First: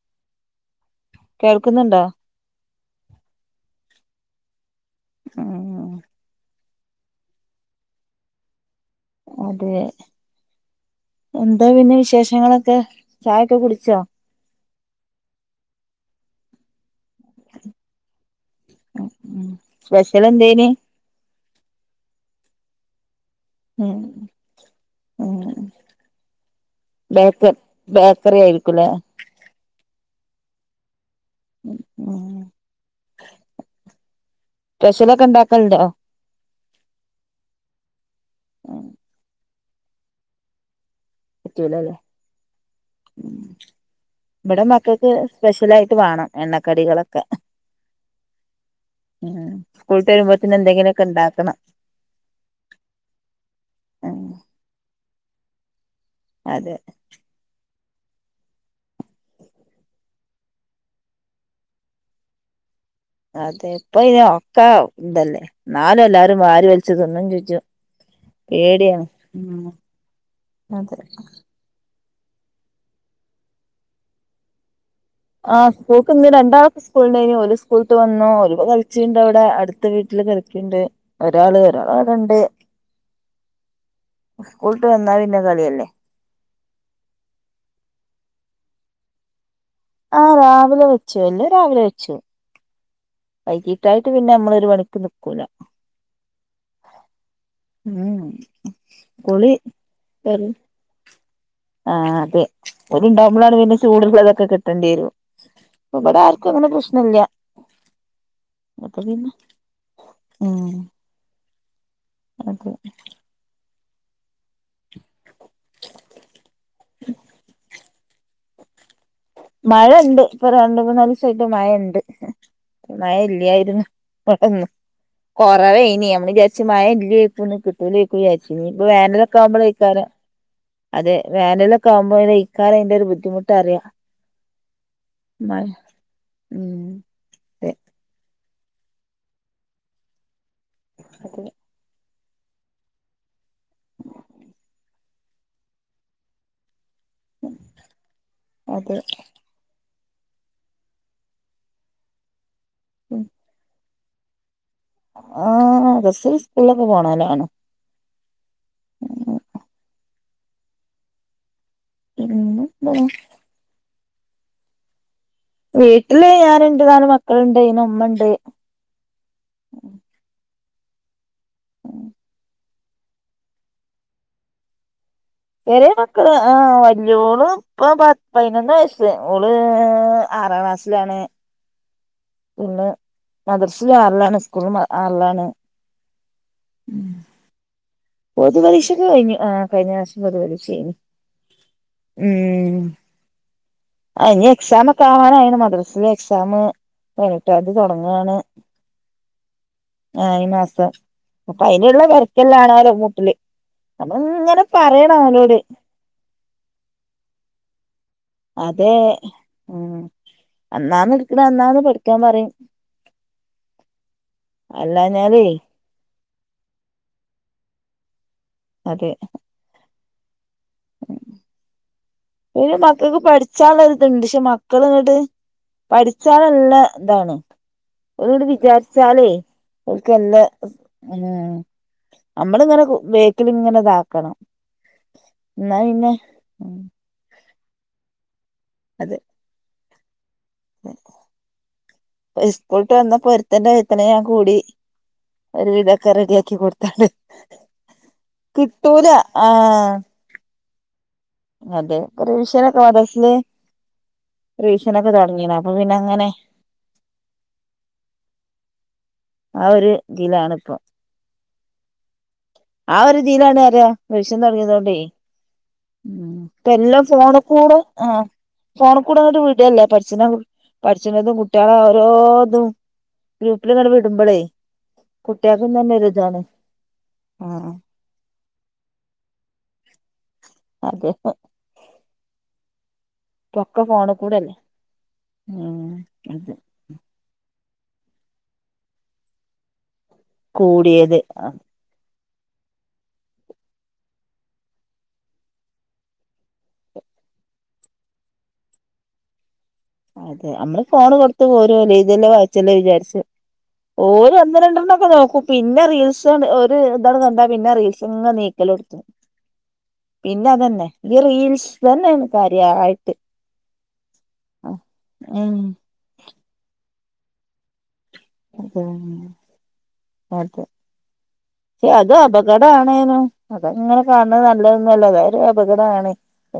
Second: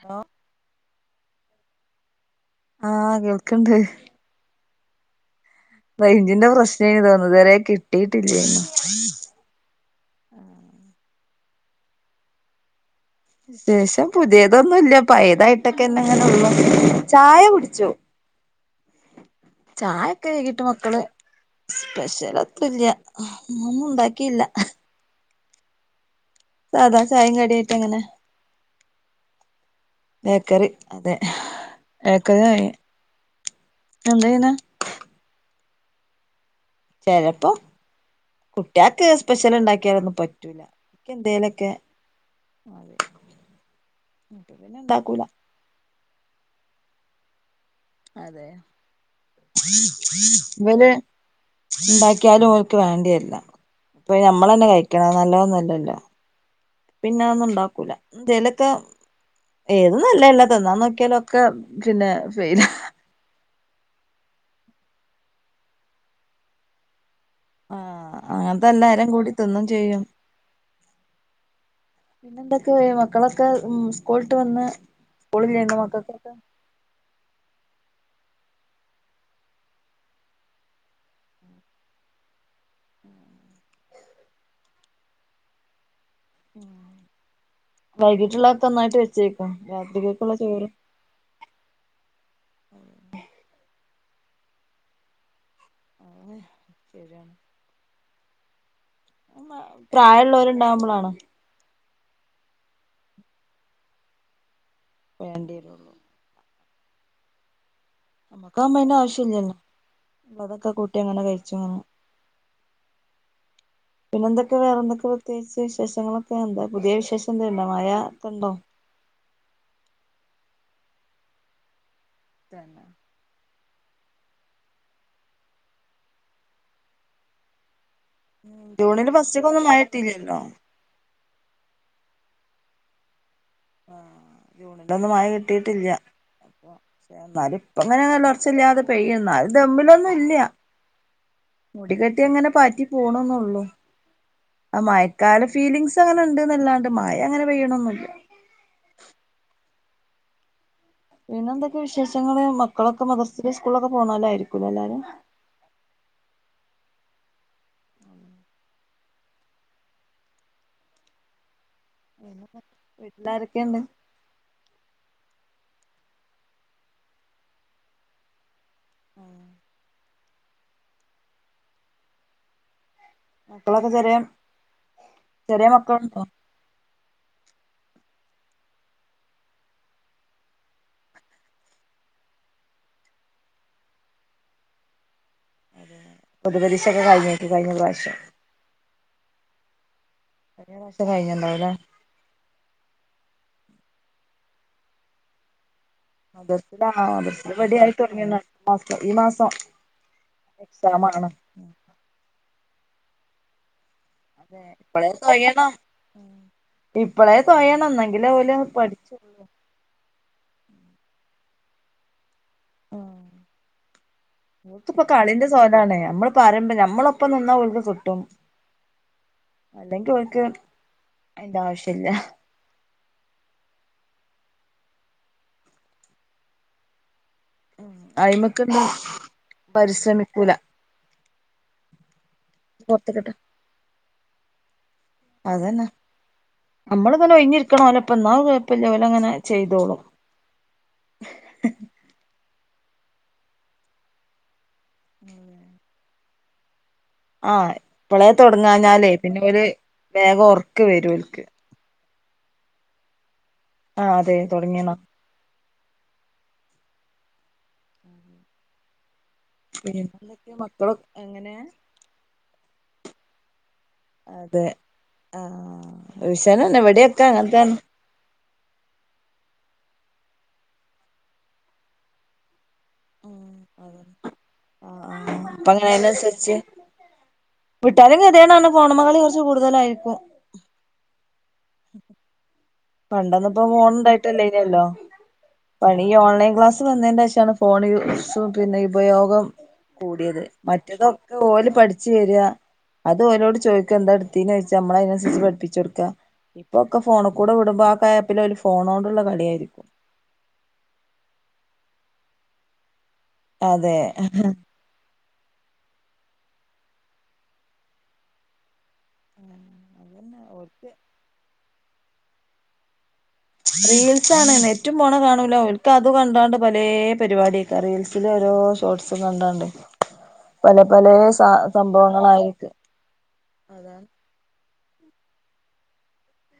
Hello കേൾക്ക്ന്നുണ്ടോ ആഹ് കേൾക്കണ്ട് ആഹ് ഇതിന്റെ പ്രശ്നേന് തോന്നു ഇതുവരേ കിട്ടിയിട്ടില്ല്യേന്ന് അതേ എന്താ പിന്നെ വിശേഷങ്ങളൊക്കെ ചായൊക്കെ കുടിച്ചോ ശേഷം പുതിയതൊന്നും ഇല്ല പയേതായിട്ടൊക്കെ എന്നെ അങ്ങനെ ഒള്ളു ചായ കുടിച്ചു സ്പെഷ്യൽ ചായൊക്കേ ഇട്ട് എന്തേനി മക്കള് സ്പെഷ്യൽ ഒത്തുല്യാ ഇന്ന് ഒന്നും ഉം ഉണ്ടാക്കിയില്ല ഉം സാധാ ചായിം ബേക്കർ കടിയായിട്ട് അങ്ങനെ ബേക്കറി ആയിരിക്കുല്ലേ ബേക്കറി അതെ ബേക്കറി യാങ്ങി പന്തയിന്നെ പെഷ്യലൊക്കെ ണ്ടാക്കൽണ്ടോ ചെലപ്പം കുട്ടിയാക്ക് സ്പെഷ്യൽ ണ്ടാക്കിയാലൊന്നും പറ്റൂല ക്കെന്തേലക്കെ പറ്റൂലല്ലേ [inaudible] ന്ന്ണ്ടാക്കൂല സ്പെഷ്യലായിട്ട് വാണം എണ്ണക്കടികളക്കെ അതെ ഉം സ്കൂൾട്ടരുമ്പോത് ന് ഇവല് എന്തെങ്കിലൊക്കെണ്ടാക്കണം ഉണ്ടാക്കിയാലും ഓര്ക്ക് വേണ്ടിയര്ല്ല ഉം ഇപ്പൊ നമ്മളന്നെ കയിക്കണം നല്ലതൊന്നും അല്ലല്ലോ അതെ പിന്നെ അഒന്നും ണ്ടാക്കൂല ന്തേലൊക്കെ ഏത് നല്ലെല്ല ത് ന്നാൻ നോക്കിയാലൊക്കെ പിന്നെ അതെ ഇപ്പയ്ന് ഒക്കെ ഇതല്ലേ നാലും എല്ലാരും വാരി വൽച്തിന്നും ചെജ്ജു ആഹ് അങ്ങനത്തെ പേടിയാണ് എല്ലാരും കൂടി തിന്നും ഉം ചെയ്യും അത ന്നെന്തൊക്കെ മക്കളൊക്കെ ഉം സ്കൂളിട്ട് വന്ന് സ്കൂളിൽ ആഹ് ചെയ്യുന്ന പൂക്ക് ന്ന് മക്കൾക്കൊക്കെ രണ്ടാ സ്കൂള്ണ്ടേഞ് ഓര് സ്കൂള്ട്ട് വന്നാ ല് കളിച്ചിണ്ടവിടെ അടുത്ത വീട്ടില് കളിക്ണ്ട് ഒരാള് ഒരാളടണ്ട് ഉം [inaudible] കൂൾട്ട് വന്ന പിന്നെ കളിയല്ലേ വൈകിട്ട്ള്ളക്കെന്നായിട്ട് വെച്ചേ രാത്രി ആഹ് രാവിലെ വെ ച്ചല്ല് രാവിലെ വെച്ചോ വൈകീട്ടായിട്ട് പിന്നെ മ്മൾ ഒരു വണിക്ക് നിക്കൂല ഏഹ് ശരിയാണ് ഉം കുളി പ പ്രായമുള്ളവരുണ്ടാവുമ്പോളാണ് ആഹ് അതെ ഒല്ണ്ടാവുമ്പോളാണ് പിന്നെ ചൂട്ള്ളതൊക്കെ കിട്ടണ്ടിരു വേണ്ടിവരുള്ളൂ ഇവിടെ ആര് അങ്ങനെ പ്രശ്നല്ല മക്ക് അമ്മന്റെ അപ്പൊ പിന്നെ ആവശ്യംല്ലല്ലോ ഉം ഉള്ളതൊക്കെ കൂട്ടി അങ്ങനെ കഴിച്ചുങ്ങനെ അതെ പിന്നെ എന്തൊ പ വേറെ എന്തൊക്കെ പ്രത്യേകിച്ച് വിശേഷങ്ങളൊക്കെ എന്താ പുതിയ വിശേഷന്തേണ്ടോ മഴക്കണ്ടോ മഴണ്ട് ഇപ്പൊ രണ്ട് മൂന്നാല്സായിട്ട് മഴണ്ട് തന്നെ മഴ ഇല്ലായിരുന്നു [unintelligible] കൊറവേനി നമ്മള്ജാര്ച്ച് മയല്ലേര്ക് യ്യുലേകുജാര്ചു ഇപ്പ ജൂണില് വേനലൊക്കെ ഫസ്റ്റ്ക്കൊന്നും മഴ ആവുമ്പളെയ്ക്കാര കിട്ടിയില്ലല്ലോ അതെ വേനലക്കെ ആകുമ്പോ ഇക്കാലം അയ്ന്റെ ഒരു ബദ്ധിമുട്ട്റിയാ ജൂണിന്റെ ഒന്നും മഴ കിട്ടിട്ടില്ല അപ്പൊ ഉം അതെ ന്നാല്പ്പങ്ങനെന്നും ഒറച്ചല്ലാതെ പെയ്യ എന്നാല് ദമ്മിലൊന്നുല്ല അതെ മുടികെട്ടി എങ്ങനെ പാറ്റി പോണന്നള്ളു ആ മയ് കാല ഫീലിങ്സ് അങ്ങനെണ്ട്ന്ന്ല്ലാണ്ട് മായ അങ്ങനെ പെയ്യണോന്നില്ല അതെ പിന്നെ എന്തൊക്കെ വിശേഷങ്ങള് മക്കളൊക്കെ മദർസെ സ്കൂളൊക്കെ പോന്നോലാര്കുലെ എല്ലാരും ആഹ് ബസ്സിൽ സ്കൂളിലൊക്കെ പോണാലാണോ വീട്ടിലാരൊക്കെണ്ട് വീട്ടില് ഞാനുണ്ട് നാല് മക്കളുണ്ട് ഇന മ്മണ്ട് ആഹ് മക്കളൊക്കെ ചെറിയ ചെറിയ ചെര്യേ മക്കളുണ്ടോ മക്കള് ആഹ് വല്യോള് ഇപ്പ പയിനൊന്ന് വയസ്സ് ഓള് ആറാം ക്ലാസ്സിലാണ് ഓള് മദ്രസിലും ആർലാണ് സ്കൂളിലും ആർലാണ് പൊതുപരീക്ഷക്കെ കഴിഞ്ഞു കഴിഞ്ഞ പ്രാവശ്യം പൊതു പരീക്ഷക്കെ കഴിഞ്ഞ് ആഹ് കഴിഞ്ഞ പ്രാവശ്യം കഴിഞ്ഞ പൊതുപരീക്ഷേന് പ്രാവശ്യം കഴിഞ്ഞുണ്ടാവുംല്ലേ ഉം അ ഇഞി എക്സാമൊക്ക ആവാനായിന്നു മദ്രസ്സിലെ മദർസില് ആഹ് മദർസില് ഇവ്ടി ആയി തൊടങ്ങീന്നു ഈ മാസൊം ആഹ് ഈ മാസം അപ്പൊ അയിന്ള്ള വെരക്കെല്ല ആണോലൊ കൂട്ട്ല് അതെ നമ്മള്ങ്ങനെ ഇപ്പളേ പറയ്ണോലോട് തൊഴയണം ഇപ്പളേ തൊയേണം അതേ ഉം അന്നാന്ന് ഇട്ക്ക്ണെ അന്നാന്ന് പഠിക്കാ പറയിം ക്കിപ്പ അല്ലാഞ്ഞാലേ കളിന്റെ സ്വാദാണെ നമ്മള് പറയുമ്പൊ ഞമ്മളൊപ്പം നിന്നാ ഓൽക് കിട്ടും അതെ അല്ലെങ്കി ഓർക്ക് അയിന്റെ ആവശ്യല്ല മക്കക്ക് പഠിച്ചാള്ളൊര്ത്ണ്ട് പക്ഷെ മക്കള് ഇങ്ങ്ട്ട് പഠിച്ചാന് നല്ല ഇതാണ് ഓല്ങ്ങ്ട് അയിമക്ക്ണ്ട് വിചാരിച്ചാലെ ഓല്ക്ക് നല്ല പരിശ്രമിക്കൂല ഉം നമ്മള് ഇങ്ങന പൊറത്ത്ക്ക്ട്ട് ബേക്കില് ഇങ്ങന ഇതാക്കണം എന്നാ അതെന്നെ പിന്നെ ഉം നമ്മള് ഒഴിഞ്ഞിരിക്ക്ണോലപ്പം ഇന്നാ കൊഴപ്പല്ല ഓല അങ്ങനെ ചെയ്തോളും സ്കൂള്ട്ട് വന്നപൊ ഒരുത്തന്റെ വയത്തിനെ ഞാൻ കൂടി ഒരുവിതക്കെ റെഡിയാക്കി കൊട്ത്തോണ്ട് ആഹ് ഇപ്പളേ തൊടങ്ങാഞ്ഞാലെ പിന്നെ ഓല് ആഹ് വേഗം ഒറ്ക്ക് വരും ഓൽക്ക് അതെ റിവിഷനൊക്ക മദർസില് ആഹ് അതെ തൊടങ്ങീണോ റിവിഷനൊക്ക തൊട്ങ്ങീണ് അപ്പൊ പിന്നെ ഇങ്ങനെ ഉം ഉ ആഹ് ഒര് ഇതിലാണ് ഇപ്പൊ എങ്ങനേ ആഹാ ഒര് ഇതിലാണ് അറയ റിവിഷം അതെ തൊട്ങ്ങീതോണ്ടേ ആഹ് ഉം ഇപ്പ ട്യൂഷനെന്നെ എല്ലൊം ഇവടെയൊക്കെ ഫോണി കൂടെ അങ്ങൻത്തെന്നെ ആഹ് ഫോണി കൂട അങ്ങ്ട്ട് വിടല്ലെ പഠ്ച്ച്ണ പഠിച്ച്ണതും കുട്ടീള ഓരോതും ഉം ഗ്രൂപ്പില്ങ്ങന അതന്നെ വിടുമ്പളെ ആഹ് ആഹ് കുട്ടീക്കും ഇപ്പങ്ങനെ തന്നെ ഒര് ഇതാണ് അയ്നൻസരിച്ച് ആഹ് വിട്ടാലും കത്യേടാണ് ഫോണ്മ്മകളി കൊറ്ച്ച് കൂടുതലായപ്പൊ അതെപ്പൊ അതെ പണ്ടന്നിപ്പൊ ഇപ്പൊക്കെ ഫോണ് കൂടല്ലേ ഇണ്ടായ്ട്ടല്ലേനലൊ ഉം പണി ഈ അതെ ഓൺലൈൻ ക്ലാസ് വന്നീന്റേഷാണ് ഫോൺ യൂസും പിന്ന ഉപയോഗം കൂടിയേത് കൂടിയത് മറ്റതൊക്കെ ഓല് പഠിച്ച് വര അത് ഓലോട് ചോയിക്ക എന്താ ഇട്ത്തീനെ ചോദിച്ചാ നമ്മള അതിനൻസരിച്ച് പഠിപ്പിച്ചൊട്ക്ക ഇപ്പൊക്ക ഫോണ് കുട വിടുമ്പൊ ആഹ് ക്യാപ്പിലോല് ഫോണോണ്ട്ള്ള കളിയായിരിക്കും അതെ നമ്മള് ഫോണ് കൊടുത്ത് പോരു എഴ്തല്ലെ വായിച്ചല്ലെ വിചാരിച്ച് അതെ ഓല് ഒന്ന് രണ്ടണ്ണൊക്ക നോക്കും പിന്ന റീൽസ് ഒര് ഇതണ് കണ്ടാ പിന്നെ റീൽസ്ങ് നീക്കലൊട്ത്തു അതന്നെ പിന്ന അതന്നെ ഓൽക്ക് ഈ റീൽസ് തന്നേണ് കാര്യായിട്ട് റീൽസാണ് നെറ്റും പോണ കാണൂല ഉം ഓൽക്ക് അത് കണ്ടാണ്ട് പലേ പരിപാടി റീൽസില് ഓരോ അതെ ഷോർട്സും കണ്ടാണ്ട് അതെ പല പലേ സ അത് അപകട സംഭവങ്ങളായിരിക്കും ആണേനോ അതങ്ങനെ അതാണ് കാണ നല്ലതന്നല്ല അത ഒരു അപകടമാണ്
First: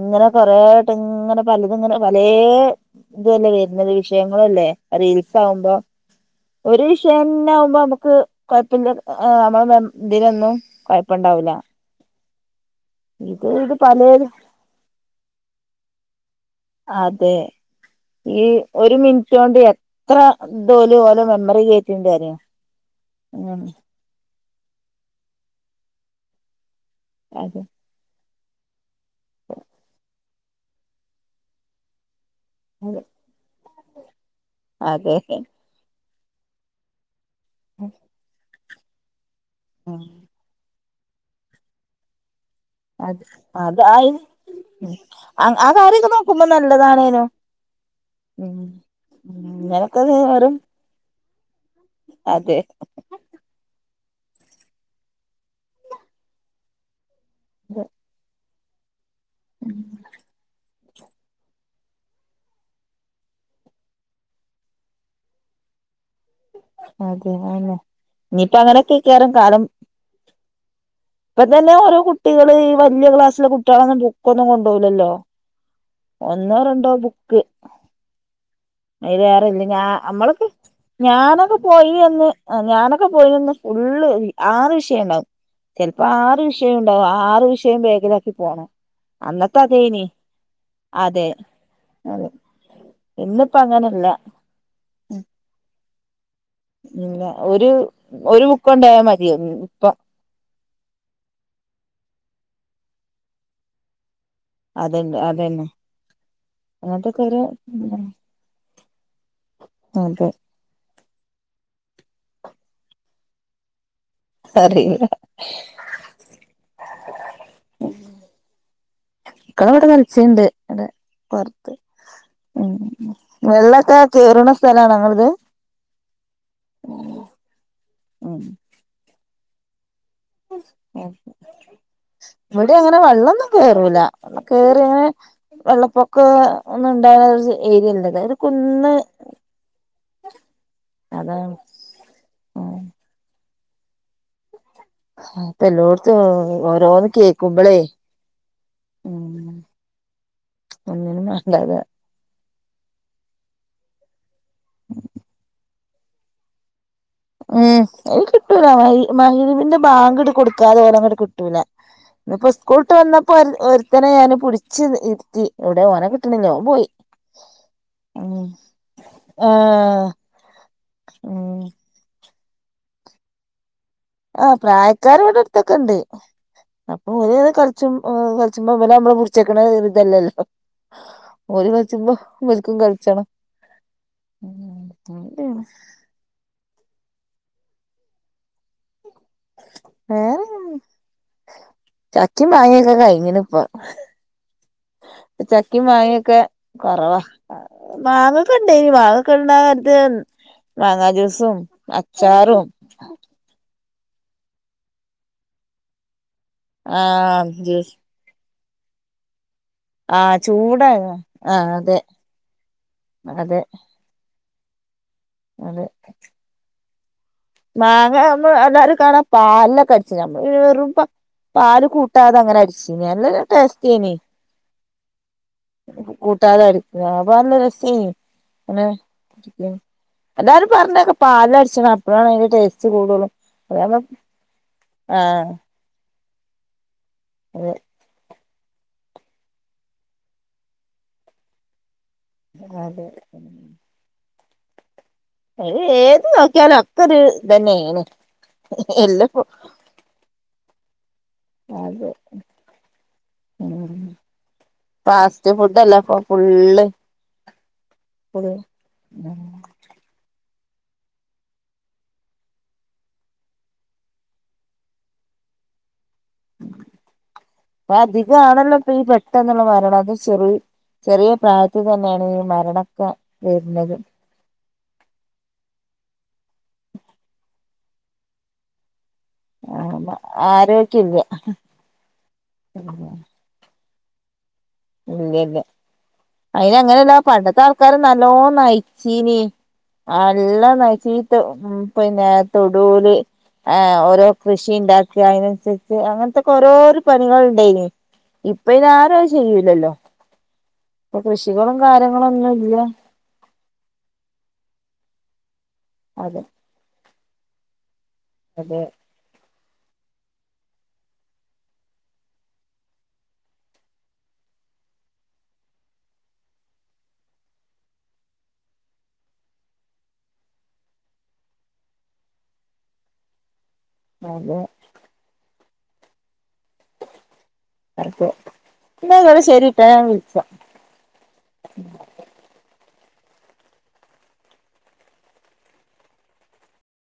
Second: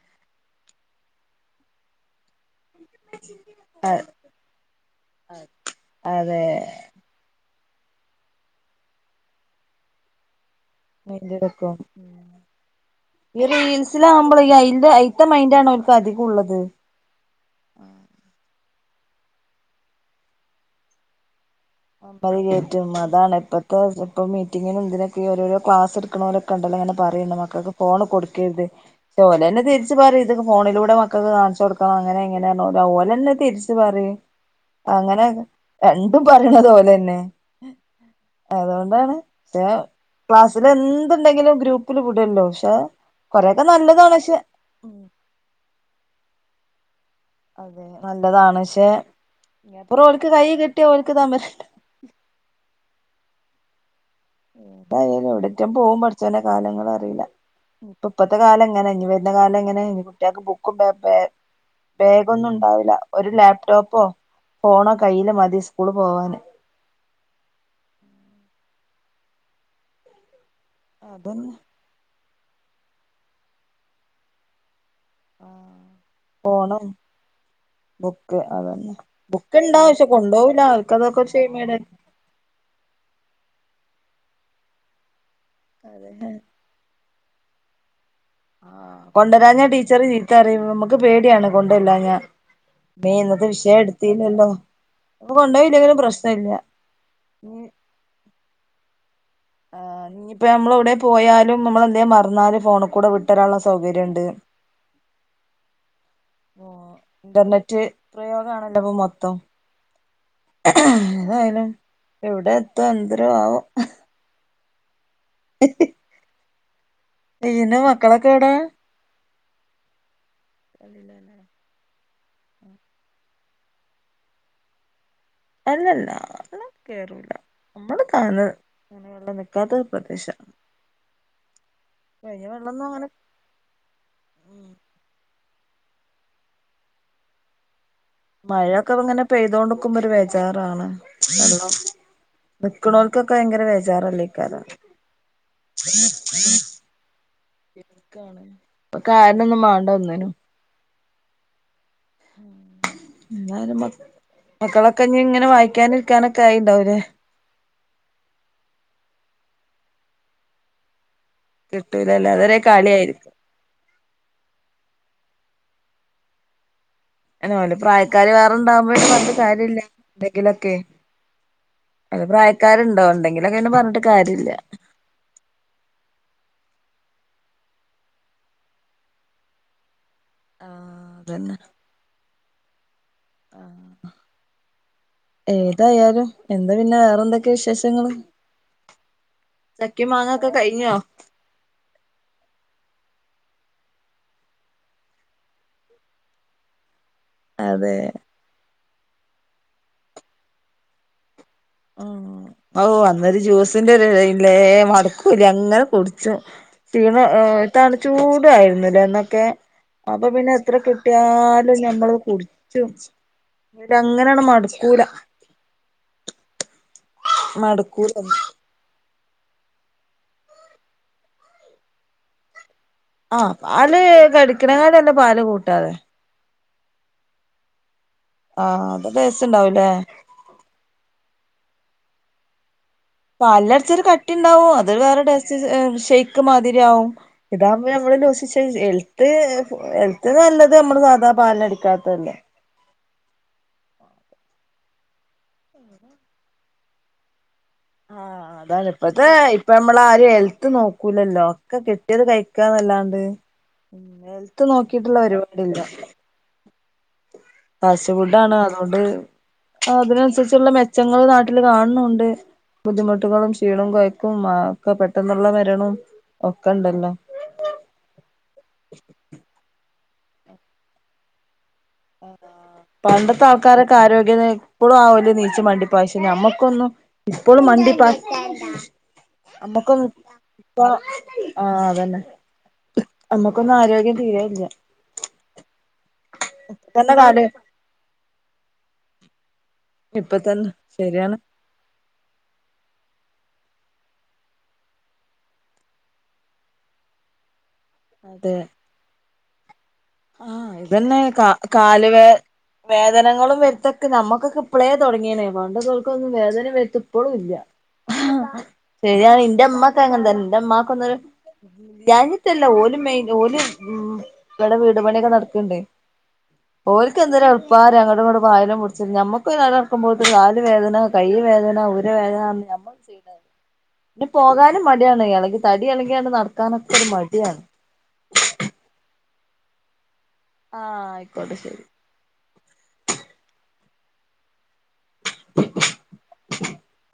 ഇങ്ങനെ കൊറേ ആയിട്ട് ഇങ്ങനെ പലതങ്ങനെ പലേ ഇതലെ വരുന്നത് വിഷയങ്ങളല്ലേ റീൽസ് ആവുമ്പോ അതെ ഒരു ചെന്നെ ആകുമ്പോ നമ്മുക്ക് കൊഴപ്പില്ല നമ്മള് ഇതിലന്നു ഇത് ഈ ഇത് റീൽസില പലേത് ആകുമ്പോള അയ്ന്റെ [unintelligible] മൈൻഡ് ആണോ ഓൽക്ക് അധികോ ഉള്ളത് അതെ ഈ ഒരു മിനിറ്റ് കൊണ്ട് എത്ര ഇതോല് ഓലെ മെമ്മറിലേക് അംപത്കേറ്റും അതാണ് ഇപ്പത്തെ ഇപ്പ മീറ്റിങ്ങിന് ഇതിനൊക്കെ ഓരോരോ ക്ലാസ് എടുക്കുണോലൊ ണ്ടല്ലോ അങ്ങനെ പറയണ്ട് അതെ മക്കൾക്ക് ഫോണ് കൊടുക്കരുത് ട്ടോലെന്നെ തിരിച്ച് പറയ് ണ്ട് ഫോണിലൂടെ മക്കക്ക് കാണിച്ചു കൊടുക്കണോ അങ്ങനെ ഇങ്ങനെ ഓലന്നെ തിരിച്ച് പറയും അതെ അങ്ങനെ രണ്ടും പറ യണതോലെന്നെ. അതുകൊണ്ടാണ് തേ ഉം ക്ലാസ്സില് എന്ത് ഇണ്ടെങ്കിലും ഗ്രൂപ്പില് വിടല്ലോ ഷാ അത് അതാ ആയി ഉം ആ ആ കാര്യൊക്കെ നോക്കുമ്പോ നല്ലതാണേനോ അതെ നല്ലതാണ് പക്ഷെ ഇങ്ങനൊക്കെ ഇങ്ങേപെറോ ഓൽക്ക് കേറും കൈയ്യിൽ കെട്ടിയാ ഓൽക്ക് തമര അതെ എവിടായാലും എവിടറ്റം പോകും പടച്ചോനെ കാലങ്ങൾ അറിയില്ല. ഇപ്പം ഇപ്പത്തെ കാലം ഇങ്ങനെ എനി വരു ന്ന കാലം എങ്ങനെ ഇനി കുട്ട്യാക്ക് ബുക്കും പേപ് പേ ബേഗൊന്നും ഉണ്ടാവില്ല ഒരു ലാപ്ടോപ്പോ ഫോണോ കയ്യില് മതി സ്കൂള് പോവാന് അതെ അതെന്നെ. ഇനിയിപ്പ അങ്ങനെയേക്കാരം കാലം അതന്നെ ഇപ്പതന്നെ ഓരോ കുട്ടികള് ഈ വല്ല്യ ക്ലാസ്സില കുട്ടികളൊന്നും ബുക്കൊന്നും കൊണ്ടുപോകില്ലല്ലോ ഒന്നോ രണ്ടോ ബുക്ക് ബുക്ക്‌ അതന്നെ അയിൽ ബുക്ക് വേറെല്ല ഞ ഇണ്ടാവും പക്ഷെ നമ്മളൊക്കെ കൊണ്ടോവൂല ഓൽക്കതൊക്കെ ഒരു ഞാനൊക്കെ ഷെയ്മേടാ പോയി എന്ന് ആഹ് ഞാനൊക്കെ പോയിന്ന് ഫുള്ള് ആറ് വിഷയം ഇണ്ടാാവും ചിലപ്പോ അതെ ആറ് വിഷ് യാറ്റണ്ടാവും ആറു വിഷയം ബാഗിലാ ആഹ് കൊണ്ടരാഞ്ഞാ ടീച്ചറ് ചീത്തറിയും നമ്മുക്ക് അതെ പേടിയാണ് കൊണ്ടല്ലാഞാ അതെ മേ ഇന്നത്തെ ഇന്നിപ്പോ വിഷയം അങ്ങനല്ല എടുത്തീല്ലല്ലോ ഇപ്പൊ കൊണ്ടോയില്ലെങ്കിലും പ്രശ്നം ഇല്ല ഇല്ല ഒരു ഒരു ബുക്ക് കൊണ്ടൊയാ മത് ആഹ് ഇഞ്ഞിപ്പോ നമ്മൾ ഇവിടെ പോയാലും നമ്മളെന്തേ മറന്നാലും ഫോണ്‌കൂടെ വിട്ടരാനുള്ള സൗകര്യം ഉണ്ട് അതുണ്ട്‌ അതെന്നെ ഓ ഇന്റർനെറ്റ് പ്രയോഗ ആണല്ലോപ്പൊ മൊത്തം അതെ എതായാലും എവിടെ എത്തും അന്തരമാവും അറിയൂല എ ഈന്നെ മക്കളൊക്കെ എവിടെ മക്കളവിടെ കളിച്ചീണ്ട് ഇങ്ങനെ വർ ഉം വെള്ളൊക്കെ കേറ്ണ സ്ഥലാണോ നിങ്ങളെദ്? അല്ലല്ല അല്ല കേയറൂല്ല നമ്മള് കാണുന്നത് ഇങ്ങനെ വെള്ളം നിക്കാത്ത പ്രദേശം ഓകെ ഇവിടെ അങ്ങനെ വെള്ളൊന്നും കേയറൂല വെള്ളം കേറി അങ്ങനെ വെള്ളപ്പൊക്കോ ഒന്നും ഉണ്ടാകർജി ഏരിയല്ല അതായത് മഴയൊക്കെ ഇങ്ങനെ പെയ്തോണ്ടിക്കുമ്പോ ഒരു വേചാറാണ് അതാണ് വെള്ളം ഉം നിക്ക്ണോൽക്കൊക്കെ ഭയങ്കര വബേചാറല്ലേക്കാരം ഇപ്പൊ എല്ലോട്ത്തും ഓരോന്ന് കേക് ഇപ്പൊ കാര്ണൊന്നും മാണ്ട ഒന്നിനും ഒന്നിനും വേണ്ടാതെ എന്ന മ മക്കളൊക്കെ ഇഞ് ഇങ്ങനെ വായിക്കാന് ക്കാനൊക്കെ ആയിണ്ടാവും ലേ ഉം ഓൽ കിട്ടൂല മ മഹിരിവിന്റെ ബാങ്കിട് കൊടുക്കാ ഓലങ്ങട് കിട് ട്ടൂല. കിട്ടൂലല്ലേ ഇന്നിപ്പോ അതുവരെ സ്കൂൾട്ട് കളിയായിരിക്കും വന്നപ്പോ ഒര് ഒര് ത്തനെ ഞാന് പിടിച്ച് ഇരുത്തി ഇവിടെ ഓന കിട്ടണില്ല ഓൻ പോയി അല്ല ഓലെ പ്രായക്കാര് ഉം വേറെണ്ടാവുമ്പോഴ് പറഞ്ഞിട്ട് കാര്യല്ല ആഹ് എന്തെങ്കിലൊക്കെ ഉം അവന്റെ പ്രായക്കാരുണ്ടോ ഉണ്ടെങ്കില് അങ്ങനെ പറഞ്ഞിട്ട് കാര്യല്ല ആഹ് പ്രായക്കാര് ഇവടെ അടുത്തൊക്കെ ഇണ്ട് അപ്പോ ഓരത് കളിച്ചും കളിച്ചുമ്പ പോലെ നമ്മള് മുറിച്ചേക്കണ ഇതല്ലല്ലോ ആഹ് അതന്നെ ഓര് കയിച്ചുമ്പോ ഇവര്ക്കും കയിച്ചണം ആഹ് ഏതായാലും എന്താ പിന്നെ വേറെന്തൊക്കെ വിശേഷങ്ങള് ചക്കി മാങ്ങക്കെ കഴിഞ്ഞോ ചക്കേം മാങ്ങൊക്കെ കഴിഞ്ഞിണ് ഇപ്പോ ചക്കിം മാങ്ങൊക്കെ കൊറവാ അതെ മാങ്ങക്കെ ഇണ്ടേനി മാങ്ങൊക്കെ ഇണ്ട അത് മാങ്ങാ ജ്യൂസും അച്ചാറും ഓഹ് അന്നൊരു ജ്യൂസിന്റെ ഇല്ലേ മടക്കൂല അങ്ങനെ കുടിച്ചും ആഹ് ജ്യൂസ് [unintelligible] ചൂടാരുന്നല്ലേ അന്നൊക്കെ അപ്പോ ആഹ് പിന്നെ എത്ര ചൂടായിരുന്നു ആഹ് കിട്ടിയാലും അതെ ഞമ്മള്ത് കുടിച്ചും അതെ അങ്ങനങ്ങട്ട് മടുക്കൂലാ അതെ മടുക്കൂല മാങ്ങ [unintelligible] എല്ലാരും കാണാം പാലിലൊക്കെ അടിച്ച് ഞമ്മള് വെറും പ പാല് കൂട്ടാതെ അങ്ങനെ അടിച്ച് ആഹ് പാല് കടിക്കണങ്ങാട്ന്നെ പാല് കൂട് കൂട്ടാതെ അടി ആഹ് അപ്പാന്നെ രസി അങ്ങനെ ആഹ് അത് ടേസ്റ്റ് [unintelligible] ഉണ്ടാവൂലേ എല്ലാരും പറഞ്ഞ് കേക്കാ പാലില് അടിച്ചണം അപ്പോഴാണ് അയിന്റെ ടേസ്റ്റ് കൂടുള്ളൂ പാലിലടിച്ചാ ഒരു അതാവുമ്പോ കട്ടിണ്ടാവും അതൊരു വേറെ ആഹ് ടെസ്റ്റ്‌ ഏഹ് ഷെയ്ക്ക് മാതിരിയാവും അതെ ഇതാമ്പോ ഞമ്മള് ലൂസിച്ച് [unintelligible] അത് ഹെൽത്ത് നല്ലത് നമ്മള് സാധാ പാൽല് അടിക്കാത്തതല്ലേ അതെ അതെ [inaudible] അത് ഏത് നോക്കിയാലും ഒക്കെരു ഇതന്നെണ് ആഹ് അതാണ് ഇപ്പത്തെ എല്ലപ്പോ ഇപ്പ നമ്മള് ആരും ഹെൽത്ത് നോക്കൂലല്ലോ ഒക്കെ അതെ കെട്ടിയത് കഴിക്കാന്നല്ലാണ്ട് ഉം ഹെൽത്ത് നോക്കിട്ട്ള്ള ഫാസ്റ്റ് പരിപാടില്ല ഫുഡല്ല ഇപ്പൊ ഫുള്ള് ഫാസ്റ്റ് ഫുഡാണ് ഫുള്ള് അതുകൊണ്ട് അതിനനുസരിച്ചുള്ള മെച്ചങ്ങള് നാട്ടില് കാണുണുണ്ട് ബുദ്ധിമുട്ടുകളും ക്ഷീണോം കൊയക്കും ആഹ് ഒക്കെ പെട്ടെന്നുള്ള മരണോം ഒക്കെണ്ടല്ലോ ഇപ്പ അധികാണല്ലോ ഇപ്പ ഈ പെട്ടെന്നുള്ള മരണം അത് ചെറി ചെറിയ പ്രായത് ത്ത് തന്നെണ് ഈ മരണൊക്കെ വര്ണത് [unintelligible] ഇപ്പോളും ആവൊല്നീച്ച് മണ്ടിപാശ് ഞമ്മക്കൊന്നു ഇപ്പോളും മണ്ടിപ്പാശ് ആഹ് അമ്മക്കൊന്നും ഇപ്പ ആരോഗ്യല്ല ആഹ് അതന്നെ നമ്മക്കൊന്നും ആരോഗ്യം തീരെയില്യ ഇല്യല്ല അയിന് അങ്ങനെല്ല തന്നെ കാല് പണ്ടത്തെ ആൾക്കാര് നല്ലോ നയ്ച്ചീനി ഇപ്പ തന്നെ അല്ലാം ശരിയാണ് നയ്ച്ചിത്ത് ഉം പിന്നെ തൊടുല് ആഹ് ഓരോ കൃഷി ഇണ്ടാക്ക്ക അയ്നനുസരിച്ച് അങ്ങനത്തൊക്കെ ഓരോര് പണികൾണ്ടായിന് അതെ ഇപ്പയ്ന് ആരോ ചെയ്യുല്ലല്ലോ ആഹ് ഇതന്നെ കാ കാല് വേ ഒന്നും ഇല്ല വേദ് തനങ്ങളും വരുത്തൊക്കെ നമ്മുക്കൊക്കെ ഇപ്പോളേ തൊടങ്ങിയനെ പണ്ടൊത്തോൾക്കൊന്നും അതെ വേതനേം വരുത്തും ഇപ്പോളും ഇല്ല അതെ ശെരിയാണ് ഇന്റെ മ്മാക്ക് അങ്ങനെന്തന്നെ എന്റെ മ്മാക്കൊന്നൊരു ഞാഞ്ഞിട്ടല്ല ഓല് മെയി ഓല് ഉം ഇവടെ വീട് പണിയൊക്കെ നടക്ക്ണ്ടേ ഓല്ക്ക് എന്തൊരെൾപ്പാ രാ അങ്ങോട്ടു ഇങ്ങോട്ടു പായലും പിടിച്ച് നമ്മക്ക് നക്കുമ്പോത് കാല് വേദന കൈ വേദന ഊര വേദന ന്ന് ഞമ്മക്ക് പിന്നെ അതെ പോകാനും മടിയാണെ എളകി തടി എളകിയാണ്ട് നടക്കാനൊക്കെ ഒരു മടിയാണ് [unintelligible] എന്നാ ങ്ങള് ശെരിട്ടോ ഞാൻ വിളിക്കാം. ആഹ് അയ്ക്കോട്ടെ ശരി